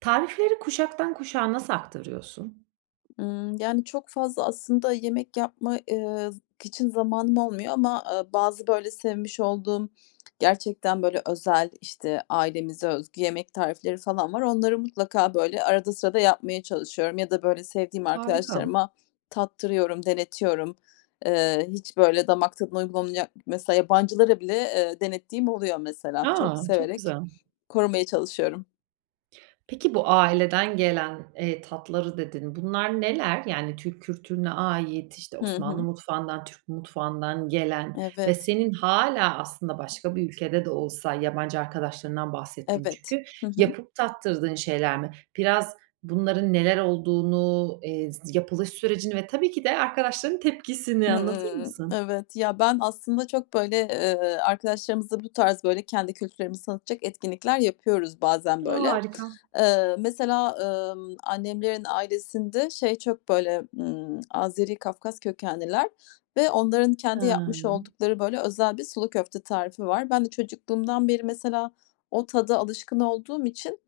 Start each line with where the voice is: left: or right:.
right: Tarifleri kuşaktan kuşağa nasıl aktarıyorsun?
left: Hımm, yani, çok fazla aslında yemek yapma, eee, z k için zamanım olmuyor ama, aaa, bazı, böyle, sevmiş olduğum, gerçekten, böyle, özel, işte, ailemize özgü yemek tarifleri falan var. Onları mutlaka, böyle, arada sırada yapmaya çalışıyorum ya da, böyle, sevdiğim
right: Harika.
left: arkadaşlarıma tattırıyorum, denetiyorum. Eee, hiç, böyle, damak tadına uygun olmayacak Mesela yabancılara bile, eee, denettiğim oluyor mesela. Çok
right: A, çok
left: severek
right: güzel.
left: korumaya çalışıyorum.
right: Peki bu, aileden gelen, eee, tatları, dedin. Bunlar neler? Yani, Türk kültürüne ait, işte,
left: Hı
right: Osmanlı
left: hı.
right: mutfağından, Türk mutfağından gelen ve
left: Evet.
right: senin hâlâ aslında başka bir ülkede de olsa, yabancı arkadaşlarından bahsettin
left: Evet.
right: çünkü,
left: Hı hı.
right: yapıp tattırdığın şeyler mi? Biraz bunların neler olduğunu, eee, z yapılış sürecini ve tabii ki de arkadaşlarının tepkisini anlatır
left: Hımm.
right: mısın?
left: Evet. Ya, ben aslında çok, böyle, eee, arkadaşlarımızla bu tarz, böyle, kendi kültürlerimizi tanıtacak etkinlikler yapıyoruz bazen, böyle.
right: Harika.
left: Eee, mesela, ımm, annemlerin ailesinde şey çok, böyle, ımm, Azeri, Kafkas kökenliler ve onların kendi yapmış
right: [unintelligible]
left: oldukları, böyle, özel bir sulu köfte tarifi var. Ben de çocukluğumdan beri mesela o tada alışkın olduğum için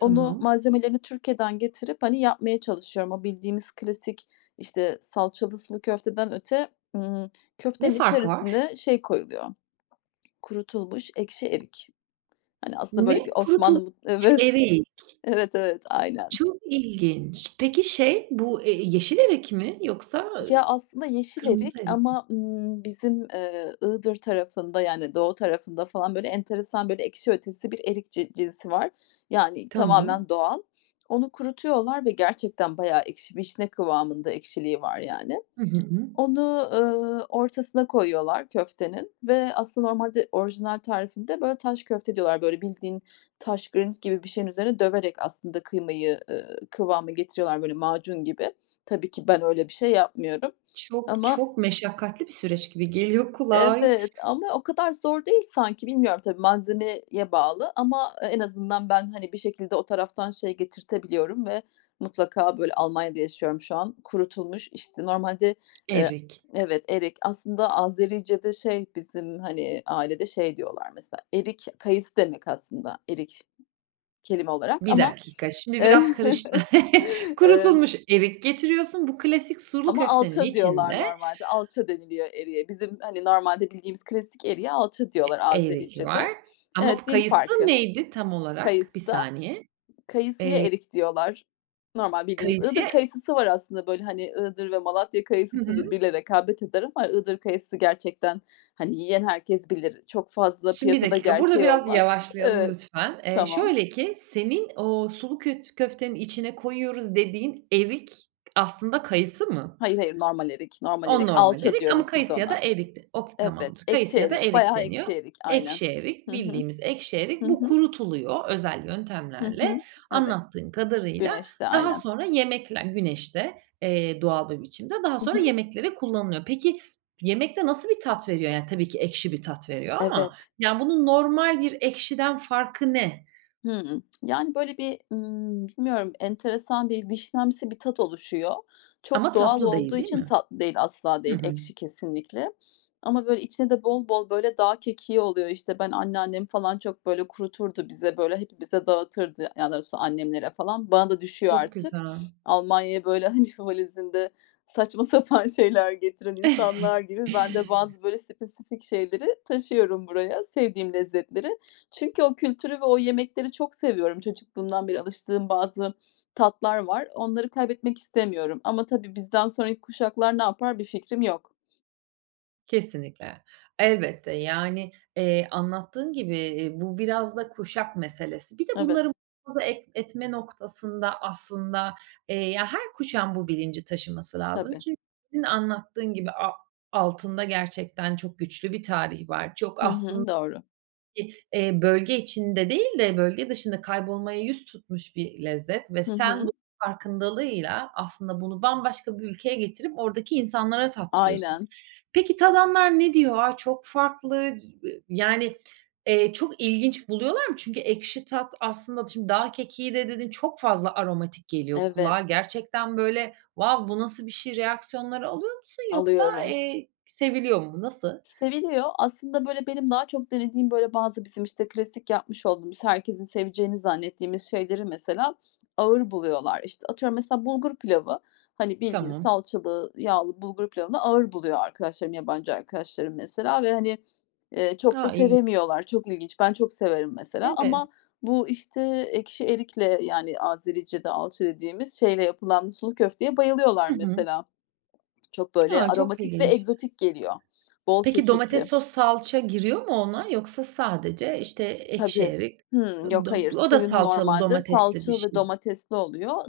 left: onu malzemelerini Türkiye'den getirip, hani, yapmaya çalışıyorum. O bildiğimiz klasik, işte, salçalı sulu köfteden öte, ımm,
right: Ne
left: köftenin
right: farkı var?
left: içerisine şey koyuluyor, kurutulmuş ekşi erik. Hani, aslında böyle
right: Ne?
left: bir Osmanlı mu
right: Kurutulmuş
left: Evet.
right: erik.
left: Evet, evet aynen.
right: Çok ilginç. Peki, şey bu e e yeşil erik mi yoksa, ııı,
left: Ya, aslında yeşil
right: kırmızı
left: erik
right: erik mi?
left: ama, ımm, bizim, eee, Iğdır tarafında, yani, doğu tarafında falan, böyle, enteresan, böyle, ekşi ötesi bir erik ci cinsi var. Yani,
right: Tamam.
left: tamamen doğal. Onu kurutuyorlar ve gerçekten bayağı ekşi, vişne kıvamında ekşiliği var, yani.
right: Hı hı, hıı.
left: Onu, ııı, ortasına koyuyorlar köftenin ve aslında normalde orijinal tarifinde, böyle, taş köfte diyorlar. Böyle, bildiğin taş, granit gibi bir şeyin üzerinde döverek aslında kıymayı, ııı, kıvama getiriyorlar, böyle, macun gibi. Tabii ki ben öyle bir şey yapmıyorum.
right: Çok
left: Ama
right: çok meşakkatli bir süreç gibi geliyor kulağa.
left: Evet. Ama o kadar zor değil sanki. Bilmiyorum tabii malzemeye bağlı ama e en azından ben, hani, bir şekilde o taraftan şey getirtebiliyorum ve mutlaka, böyle Almanya'da yaşıyorum şu an. Kurutulmuş, işte, normalde, eee
right: Erik.
left: Evet, erik. Aslında Azericede şey bizim, hani, ailede şey diyorlar mesela, erik kayısı demek aslında erik kelime olarak.
right: 1
left: Ama
right: dakika, şimdi biraz karıştı.
left: Evet.
right: Kurutulmuş erik getiriyorsun. Bu klasik sulu
left: Ama
right: köftenin
left: "alça" diyorlar
right: içinde
left: normalde, "alça" deniliyor eriğe. Bizim, hani, normalde bildiğimiz klasik eriğe "alça"
right: E
left: diyorlar
right: erik
left: Azericede.
right: var. Ama bu
left: Evet, dil
right: kayısı
left: farkı.
right: neydi tam olarak? 1
left: Kayısı da
right: saniye.
left: Kayısıya
right: Eee
left: erik diyorlar. Normal bildiğimiz. Iğdır
right: Kayısıya
left: Kayısısı var aslında, böyle, hani, Iğdır ve Malatya
right: Hı
left: Kayısısı
right: hı.
left: birbiriyle rekabet eder ama Iğdır Kayısısı gerçekten, hani, yiyen herkes bilir. Çok fazla
right: Şimdi 1
left: piyasada
right: dakika, burada
left: gerçeği
right: biraz
left: olmaz.
right: yavaşlayalım
left: Evet.
right: lütfen. Eee,
left: Tamam.
right: şöyle ki senin o sulu köt köftenin içine koyuyoruz dediğin erik aslında kayısı mı?
left: Hayır, hayır normal erik, normal
right: O
left: erik.
right: normal
left: "Alça"
right: erik ama
left: diyoruz biz
right: kayısı ya da
left: ona.
right: erik de Oke
left: Evet.
right: tamamdır kayısı
left: Ekşi
right: ya da
left: erik.
right: erik
left: Bayağı
right: deniyor.
left: ekşi erik. Aynen.
right: Ekşi erik,
left: Hı hı.
right: bildiğimiz ekşi erik.
left: Hı
right: Bu
left: hı.
right: kurutuluyor özel
left: Hı
right: yöntemlerle
left: hı. Evet.
right: anlattığın kadarıyla.
left: Güneşte.
right: Daha
left: Aynen.
right: sonra yemekle Güneşte, eee, doğal bir biçimde, daha
left: Hı
right: sonra
left: hı.
right: yemeklere kullanılıyor. Peki, yemekte nasıl bir tat veriyor? Yani, tabii ki ekşi bir tat veriyor ama,
left: Evet.
right: yani, bunun normal bir ekşiden farkı ne?
left: Hımm. Yani, böyle, bir, ımm, bilmiyorum enteresan bir vişnemsi bir tat oluşuyor.
right: Ama
left: Çok doğal
right: tatlı değil,
left: olduğu
right: değil
left: için
right: mi?
left: Tatlı değil, asla
right: Hı
left: değil.
right: hı.
left: Ekşi kesinlikle. Ama, böyle, içinde de bol bol, böyle, dağ kekiği oluyor. İşte, ben anneannem falan çok, böyle, kuruturdu bize, böyle, hepimize dağıtırdı, yani, daha doğrusu annemlere falan. Bana da düşüyor
right: Çok
left: artık.
right: güzel.
left: Almanya'ya, böyle, hani, valizinde saçma sapan şeyler getiren insanlar gibi ben de bazı, böyle, spesifik şeyleri taşıyorum buraya, sevdiğim lezzetleri. Çünkü o kültürü ve o yemekleri çok seviyorum. Çocukluğumdan beri alıştığım bazı tatlar var, onları kaybetmek istemiyorum ama tabii bizden sonraki kuşaklar ne yapar? Bir fikrim yok.
right: Kesinlikle. Elbette, yani, eee, anlattığın gibi, eee, bu biraz da kuşak meselesi. Bir de bunları
left: Evet.
right: [unintelligible] et etme noktasında aslında, eee, ya her kuşağın bu bilinci taşıması lazım
left: Tabii.
right: çünkü senin anlattığın gibi, a-altında gerçekten çok güçlü bir tarih var. Çok
left: Hı
right: aslın
left: hı, doğru.
right: [unintelligible] eee, bölge içinde değil de bölge dışında kaybolmaya yüz tutmuş bir lezzet ve
left: Hı
right: sen
left: hı.
right: bu farkındalığıyla aslında bunu bambaşka bir ülkeye getirip oradaki insanlara tattırıyorsun.
left: Aynen.
right: Peki, tadanlar ne diyor? "A! Çok farklı." [unintelligible] yani, eee, çok ilginç buluyorlar mı? Çünkü ekşi tat aslında, şimdi dağ kekiği de dedin, çok fazla aromatik geliyor kulağa.
left: Evet.
right: Gerçekten, böyle, wow, "Bu nasıl bir şey?" reaksiyonları alıyor musun yoksa,
left: Alıyorum.
right: eee, seviliyor mu? Nasıl?
left: Seviliyor. Aslında, böyle, benim daha çok denediğim, böyle, bazı bizim, işte, klasik yapmış olduğumuz, herkesin seveceğini zannettiğimiz şeyleri mesela ağır buluyorlar. İşte, atıyorum mesela bulgur pilavı, hani, bildiğin
right: Tamam.
left: salçalı, yağlı bulgur pilavını ağır buluyor arkadaşlarım, yabancı arkadaşlarım mesela ve hani, eee, çok da
right: A! [unintelligible]
left: sevemiyorlar. Çok ilginç. Ben çok severim mesela
right: Evet.
left: ama bu, işte, ekşi erikle, yani Azericede alçı dediğimiz şeyle yapılan sulu köfteye bayılıyorlar
right: Hı hı.
left: mesela. Çok böyle
right: A! Çok
left: aromatik ve
right: ilginç.
left: egzotik geliyor. Bol
right: Peki, domates,
left: kekikli.
right: sos, salça giriyor mu ona? Yoksa sadece, işte, ekşi
left: Tabii.
right: erik
left: Hımm,
right: ı
left: yok,
right: dom
left: hayır.
right: O da
left: Suyunu
right: salçalı
left: normalde
right: domatesli bir
left: salça ve
right: şey.
left: domatesli oluyor.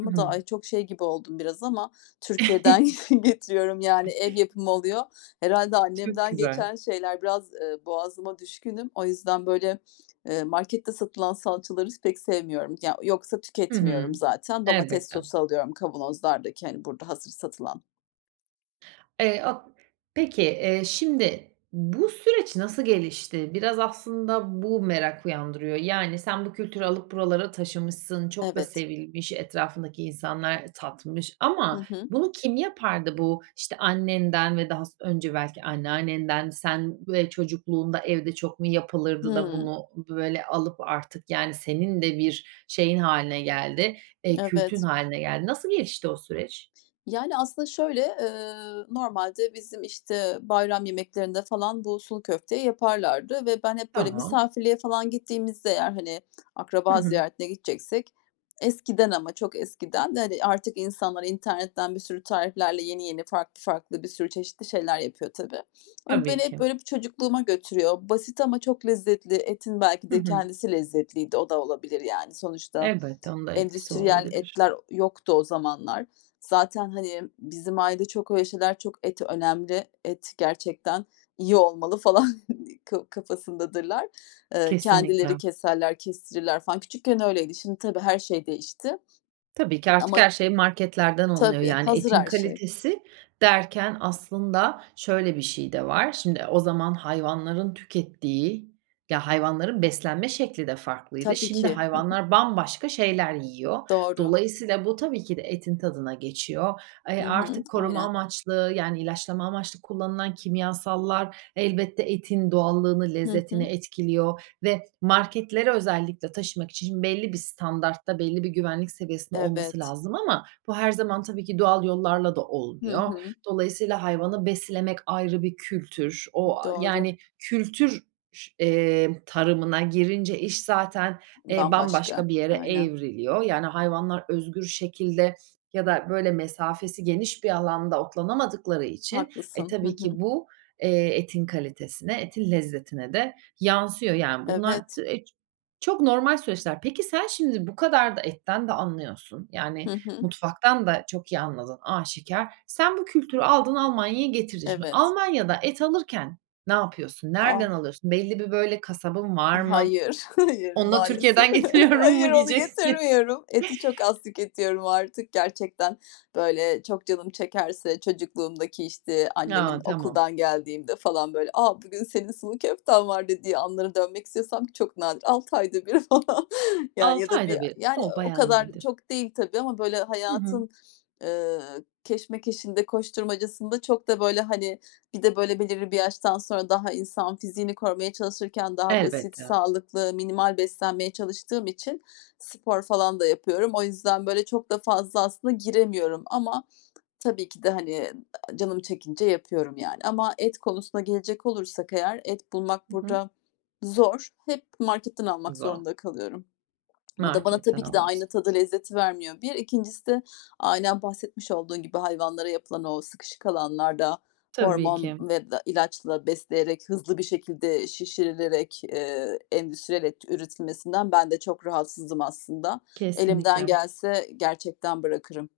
right: Hı
left: da
right: hı.
left: ay, çok şey gibi oldum biraz ama Türkiye'den getiriyorum yani ev yapımı oluyor. Herhâlde
right: Çok
left: annemden
right: güzel.
left: geçen şeyler biraz, eee, boğazıma düşkünüm. O yüzden, böyle, eee, markette satılan salçaları s pek sevmiyorum. Ya yoksa
right: Hı hı.
left: tüketmiyorum zaten. Domates
right: Elbette.
left: sosu alıyorum kavanozlardaki, hani, burada hazır satılan.
right: Eee [unintelligible] Peki, eee, şimdi bu süreç nasıl gelişti? Biraz aslında bu merak uyandırıyor. Yani, sen bu kültürü alıp buralara taşımışsın, çok da
left: Evet.
right: sevilmiş, etrafındaki insanlar tatmış
left: Hı
right: ama
left: hı.
right: bunu kim yapardı? Bu işte annenden ve daha s önce belki anneannenden sen ve çocukluğunda evde çok mu yapılırdı da
left: Hımm.
right: bunu böyle alıp artık, yani, senin de bir şeyin hâline geldi, eee, kültün
left: Evet.
right: hâline geldi. Nasıl gelişti o süreç?
left: Yani, aslında şöyle, ııı, normalde bizim, işte bayram yemeklerinde falan bu sulu köfteyi yaparlardı ve ben hep böyle
right: Tamam.
left: misafirliğe falan gittiğimizde eğer, hani,
right: Hı
left: akraba
right: hı.
left: ziyaretine gideceksek eskiden ama çok eskiden de, hani, artık insanlar internetten bir sürü tariflerle yeni yeni farklı farklı bir sürü çeşitli şeyler yapıyor tabii. Ama
right: Tabii
left: beni hep
right: ki.
left: böyle bir çocukluğuma götürüyor. Basit ama çok lezzetli. Etin belki
right: Hı
left: de
right: hı.
left: kendisi lezzetliydi. O da olabilir yani. Sonuçta
right: Elbette onun da etkisi
left: endüstriyel
right: olabilir.
left: etler yoktu o zamanlar. Zaten, hani, bizim ailede çok öyle şeyler, çok et önemli. Et gerçekten iyi olmalı falan ka kafasındadırlar. Eee,
right: Kesinlikle.
left: kendileri keserler, kestirirler falan. Küçükken öyleydi. Şimdi tabii her şey değişti
right: Tabii ki artık
left: ama.
right: her şey marketlerden alınıyor.
left: Tabii
right: Yani,
left: hazır
right: etin
left: her şey.
right: kalitesi derken aslında şöyle bir şey de var. Şimdi o zaman hayvanların tükettiği, ya hayvanların beslenme şekli de farklıydı.
left: Tabii
right: Şimdi
left: ki, hı hı.
right: hayvanlar bambaşka şeyler yiyor.
left: Doğru.
right: Dolayısıyla bu tabii ki de etin tadına geçiyor. E,
left: Hı hı,
right: artık koruma
left: aynen.
right: amaçlı, yani ilaçlama amaçlı kullanılan kimyasallar elbette etin doğallığını,
left: Hı
right: lezzetini
left: hı.
right: etkiliyor ve marketlere özellikle taşımak için belli bir standartta, belli bir güvenlik seviyesinde olması
left: Evet.
right: lazım. Ama bu her zaman tabii ki doğal yollarla da
left: Hı
right: olmuyor.
left: hı.
right: Dolayısıyla hayvanı beslemek ayrı bir kültür. O, aaa,
left: Doğru.
right: yani, kültür ş eee, tarımına girince iş zaten, eee,
left: Bambaşka.
right: bambaşka bir yere
left: Aynen.
right: evriliyor. Yani, hayvanlar özgür şekilde ya da böyle mesafesi geniş bir alanda otlanamadıkları için, e,
left: Haklısın. Hı
right: tabii
left: hı.
right: ki bu, eee, etin kalitesine, etin lezzetine de yansıyor. Yani, bunlar
left: Evet.
right: t e, çok normal süreçler. Peki sen şimdi bu kadar da etten de anlıyorsun. Yani,
left: Hı hı.
right: mutfaktan da çok iyi anladığın aşikâr. Sen bu kültürü aldın Almanya'ya getirdin şimdi.
left: Evet.
right: Almanya'da et alırken ne yapıyorsun? Nereden
left: A.
right: alıyorsun? Belli bir böyle kasabın var mı?
left: Hayır, hayır,
right: Onu da
left: maalesef.
right: Türkiye'den getiriyorum
left: Hayır,
right: mu
left: onu
right: diyeceksin?
left: getirmiyorum. Eti çok az tüketiyorum artık. Gerçekten böyle çok canım çekerse çocukluğumdaki işte
right: A,
left: annemin
right: tamam.
left: okuldan geldiğimde falan böyle, a, bugün senin sulu köften var dediği anlara dönmek istesem çok nadir. 6 ayda 1 falan. Yani, ya
right: 6
left: da 1
right: ayda bir.
left: yani,
right: O,
left: ııı, o
right: bayağı
left: kadar
right: nadir.
left: çok değil tabii ama böyle
right: Hı hı.
left: hayatın, ııı, keşmekeşinde, koşturmacasında çok da böyle, hani, bir de böyle belirli bir yaştan sonra daha insan fiziğini korumaya çalışırken daha basit,
right: Elbette.
left: sağlıklı, minimal beslenmeye çalıştığım için spor falan da yapıyorum. O yüzden böyle çok da fazla aslında giremiyorum ama tabii ki de, hani, aaa, canım çekince yapıyorum yani ama et konusuna gelecek olursak eğer et bulmak
right: Hı hı.
left: burada zor. Hep marketten almak
right: Güzel.
left: zorunda kalıyorum. O da bana
right: Marketten
left: tabii ki de
right: alıyorsun.
left: aynı tadı lezzeti vermiyor 1. 2'ncisi de aynen bahsetmiş olduğun gibi hayvanlara yapılan o sıkışık alanlarda
right: Tabii
left: hormon
right: ki.
left: ve da ilaçla besleyerek, hızlı bir şekilde şişirilerek, eee, endüstriyel et üretilmesinden ben de çok rahatsızım aslında. Elimden
right: Kesinlikle.
left: gelse gerçekten bırakırım.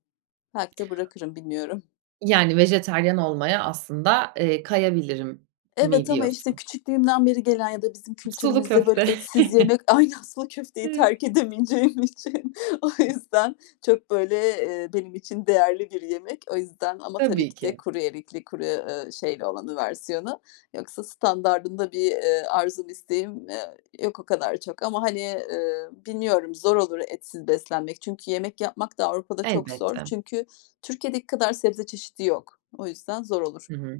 left: Belki de bırakırım, bilmiyorum.
right: Yani, vejetaryen olmaya aslında, eee, kayabilirim mi
left: Evet ama işte
right: diyorsun?
left: küçüklüğümden beri gelen ya da bizim
right: Sulu
left: kültürümüzde böyle
right: köfte.
left: etsiz yemek, aynı aslında köfteyi
right: Evet.
left: terk edemeyeceğim için. O yüzden çok böyle, eee, benim için değerli bir yemek. O yüzden ama tabii
right: Tabii
left: ki de
right: ki.
left: kuru erikli, kuru, eee, şeyli olanı versiyonu yoksa standardında bir, eee, arzum, isteğim, eee, yok o kadar çok ama hani, eee, bilmiyorum zor olur etsiz beslenmek. Çünkü yemek yapmak da Avrupa'da çok zor
right: Elbette.
left: çünkü Türkiye'deki kadar sebze çeşidi yok. O yüzden zor olur.
right: Hı hı.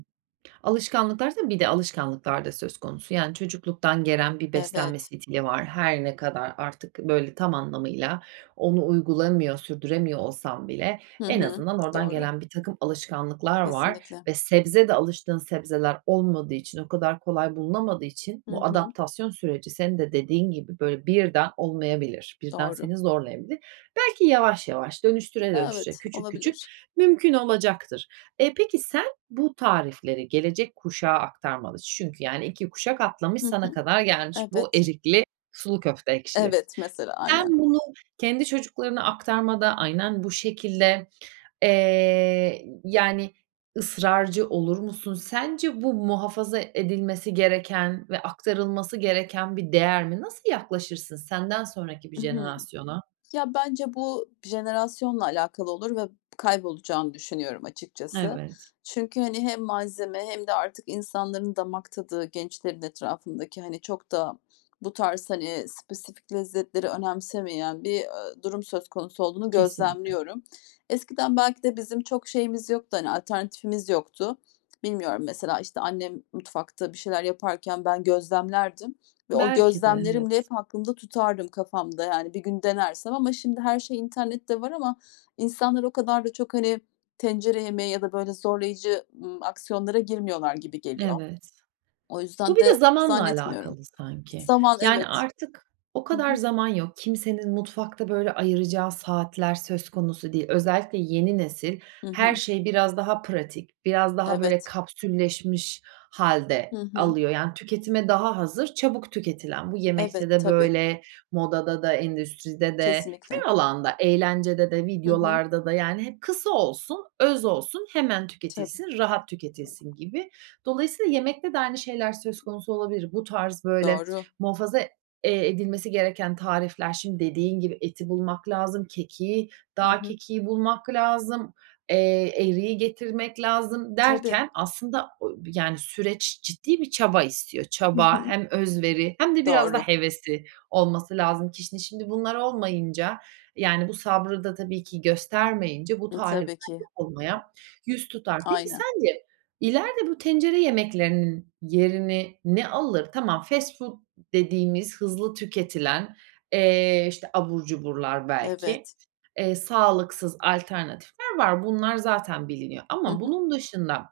right: Alışkanlıklarsa bir de alışkanlıklar da söz konusu. Yani, çocukluktan gelen bir beslenme
left: Evet.
right: stili var. Her ne kadar artık böyle tam anlamıyla onu uygulamıyor, sürdüremiyor olsam bile
left: Hı
right: en
left: hı,
right: azından oradan
left: doğru.
right: gelen birtakım alışkanlıklar var
left: Kesinlikle.
right: ve sebze de alıştığın sebzeler olmadığı için, o kadar kolay bulunamadığı için
left: Hı
right: bu
left: hı.
right: adaptasyon süreci senin de dediğin gibi böyle birden olmayabilir, birden
left: Doğru.
right: seni zorlayabilir. Belki yavaş yavaş, dönüştüre
left: Aaa,
right: dönüştüre,
left: evet,
right: küçük küçük
left: olabilir.
right: mümkün olacaktır. E, peki sen bu tarifleri gelecek kuşağa aktarmalısın çünkü yani 2 kuşak atlamış,
left: Hı
right: sana
left: hı.
right: kadar gelmiş bu
left: Evet.
right: erikli sulu köfte ekşili.
left: Evet, mesela. Aynen.
right: Sen bunu kendi çocuklarına aktarmada aynen bu şekilde, eee, y yani ısrarcı olur musun? Sence bu muhafaza edilmesi gereken ve aktarılması gereken bir değer mi? Nasıl yaklaşırsın senden sonraki bir
left: I hı.
right: jenerasyona?
left: Ya, bence bu jenerasyonla alakalı olur ve kaybolacağını düşünüyorum açıkçası.
right: Evet.
left: Çünkü, hani, hem malzeme hem de artık insanların damak tadı, gençlerin etrafındaki, hani, çok da bu tarz hani spesifik lezzetleri önemsemeyen bir, eee, durum söz konusu olduğunu
right: Kesinlikle.
left: gözlemliyorum. Eskiden belki de bizim çok şeyimiz yoktu, hani alternatifimiz yoktu. Bilmiyorum mesela işte annem mutfakta bir şeyler yaparken ben gözlemlerdim ve o
right: Belki de,
left: gözlemlerimle
right: evet.
left: hep aklımda tutardım kafamda, yani. Bir gün denersem ama şimdi her şey internette var ama insanlar o kadar da çok hani tencere yemeği ya da böyle zorlayıcı, ımm, aksiyonlara girmiyorlar gibi geliyor.
right: Evet.
left: O
right: Bu
left: yüzden
right: bir de
left: de
right: zamanla
left: zannetmiyorum.
right: alakalı sanki.
left: Zaman,
right: Yani,
left: evet.
right: artık o
left: Hı hı.
right: kadar zaman yok. Kimsenin mutfakta böyle ayıracağı saatler söz konusu değil. Özellikle yeni nesil,
left: Hı
right: her
left: hı.
right: şeyi biraz daha pratik, biraz daha böyle
left: Evet.
right: kapsülleşmiş
left: Hı
right: hâlde
left: hı.
right: alıyor, yani tüketime daha hazır çabuk tüketilen. Bu
left: Evet,
right: yemekte de
left: tabii.
right: böyle, modada da, endüstride de,
left: Kesinlikle.
right: her alanda; eğlencede de,
left: Hı hı.
right: videolarda da, yani hep kısa olsun, öz olsun, hemen
left: Tabii.
right: tüketilsin, rahat tüketilsin gibi. Dolayısıyla yemekte de aynı şeyler söz konusu olabilir. Bu tarz böyle
left: Doğru.
right: muhafaza, eee, edilmesi gereken tarifler şimdi dediğin gibi eti bulmak lazım, kekiği,
left: Hı
right: dağ
left: hı.
right: kekiği bulmak lazım, eee, eriği getirmek lazım
left: Tabii.
right: derken aslında o bir yani süreç ciddi bir çaba istiyor.
left: Hı
right: Çaba
left: hı.
right: hem özveri hem de biraz da
left: Doğru.
right: hevesi olması lazım kişinin. Şimdi bunlar olmayınca, yani, bu sabrı da tabii ki göstermeyince bu tarifler
left: Tabii ki.
right: unutulmaya yüz tutar. Peki
left: Aynen.
right: sence ileride bu tencere yemeklerinin yerini ne alır? Tamam, fast food dediğimiz hızlı tüketilen, eee, işte abur cuburlar
left: Evet.
right: belki, eee, sağlıksız alternatifler var. Bunlar zaten biliniyor
left: Hı
right: ama
left: hı.
right: bunun dışında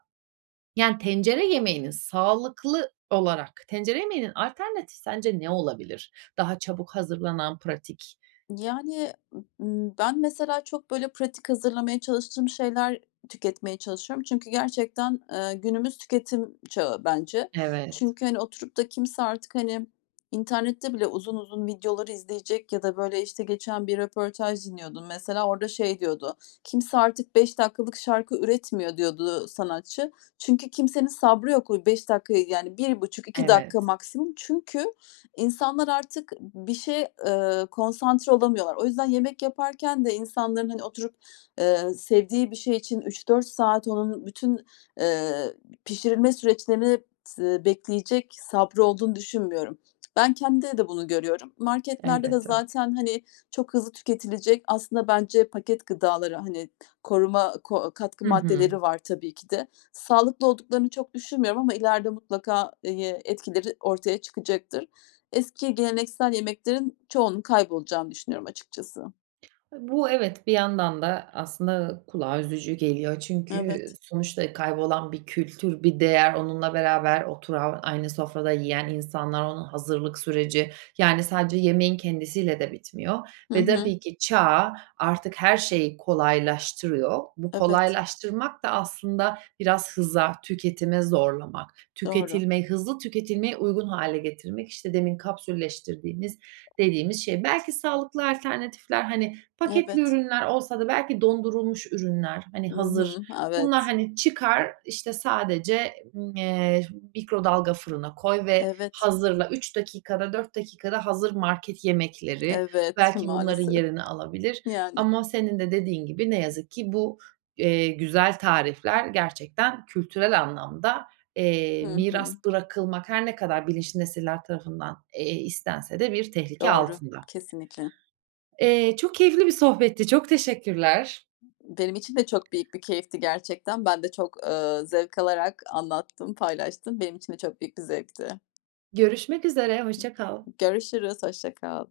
right: yani, tencere yemeğinin sağlıklı olarak tencere yemeğinin alternatifi sence ne olabilir? Daha çabuk hazırlanan pratik.
left: Yani, ııı, ben mesela çok böyle pratik hazırlamaya çalıştığım şeyler tüketmeye çalışıyorum çünkü gerçekten, eee, günümüz tüketim çağı bence.
right: Evet.
left: Çünkü, hani, oturup da kimse artık, hani, internette bile uzun uzun videoları izleyecek ya da böyle işte geçen bir röportaj dinliyordum. Mesela orada şey diyordu, kimse artık 5 dakikalık şarkı üretmiyor diyordu, ııı, sanatçı. Çünkü kimsenin sabrı yok. O 5 dakikayı, yani 1,5-2 dakika
right: Evet.
left: maksimum. Çünkü insanlar artık bir şeye, ııı, konsantre olamıyorlar. O yüzden yemek yaparken de insanların hani oturup, eee, sevdiği bir şey için 3-4 saat onun bütün, eee, pişirilme süreçlerini tı bekleyecek sabrı olduğunu düşünmüyorum. Ben kendimde de bunu görüyorum. Marketlerde de
right: Elbette.
left: zaten, hani, çok hızlı tüketilecek, aslında bence paket gıdaları, hani koruma ko katkı
right: Hı hı.
left: maddeleri var tabii ki de. Sağlıklı olduklarını çok düşünmüyorum ama ileride mutlaka, eye etkileri ortaya çıkacaktır. Eski geleneksel yemeklerin çoğunun kaybolacağını düşünüyorum açıkçası.
right: E, bu evet, bir yandan da aslında kulağa üzücü geliyor. Çünkü
left: Evet.
right: sonuçta kaybolan bir kültür, bir değer onunla beraber oturan aynı sofrada yiyen insanlar onun hazırlık süreci, yani, sadece yemeğin kendisiyle de bitmiyor
left: Hı
right: ve
left: hı.
right: tabii ki çağ artık her şeyi kolaylaştırıyor. Bu
left: Evet.
right: kolaylaştırmak da aslında biraz hıza, tüketime zorlamak,
left: Doğru.
right: tüketilme, hızlı tüketilmeye uygun hâle getirmek. İşte demin kapsülleştirdiğimiz dediğimiz şey. Belki sağlıklı alternatifler, hani, paketli
left: Evet.
right: ürünler olsa da belki dondurulmuş ürünler, hani,
left: Hı
right: hazır.
left: hı,
right: Bunlar,
left: evet.
right: hani, çıkar, işte, sadece, eee, mikrodalga fırına koy ve
left: Evet.
right: hazırla. 3 dakikada 4 dakikada hazır market yemekleri
left: Evet,
right: belki bunların
left: maalesef.
right: yerini alabilir
left: Yani.
right: ama senin de dediğin gibi ne yazık ki bu, eee, güzel tarifler gerçekten kültürel anlamda, eee,
left: Hı
right: miras
left: hı.
right: bırakılmak, her ne kadar bilinçli nesiller tarafından, eee, istense de bir tehlike
left: Doğru,
right: altında.
left: kesinlikle.
right: Eee, çok keyifli bir sohbetti. Çok teşekkürler.
left: Benim için de çok büyük bir keyifti gerçekten. Ben de çok, eee, zevk alarak anlattım, paylaştım. Benim için de çok büyük bir zevkti.
right: Görüşmek üzere, hoşça kal.
left: Görüşürüz, hoşça kal.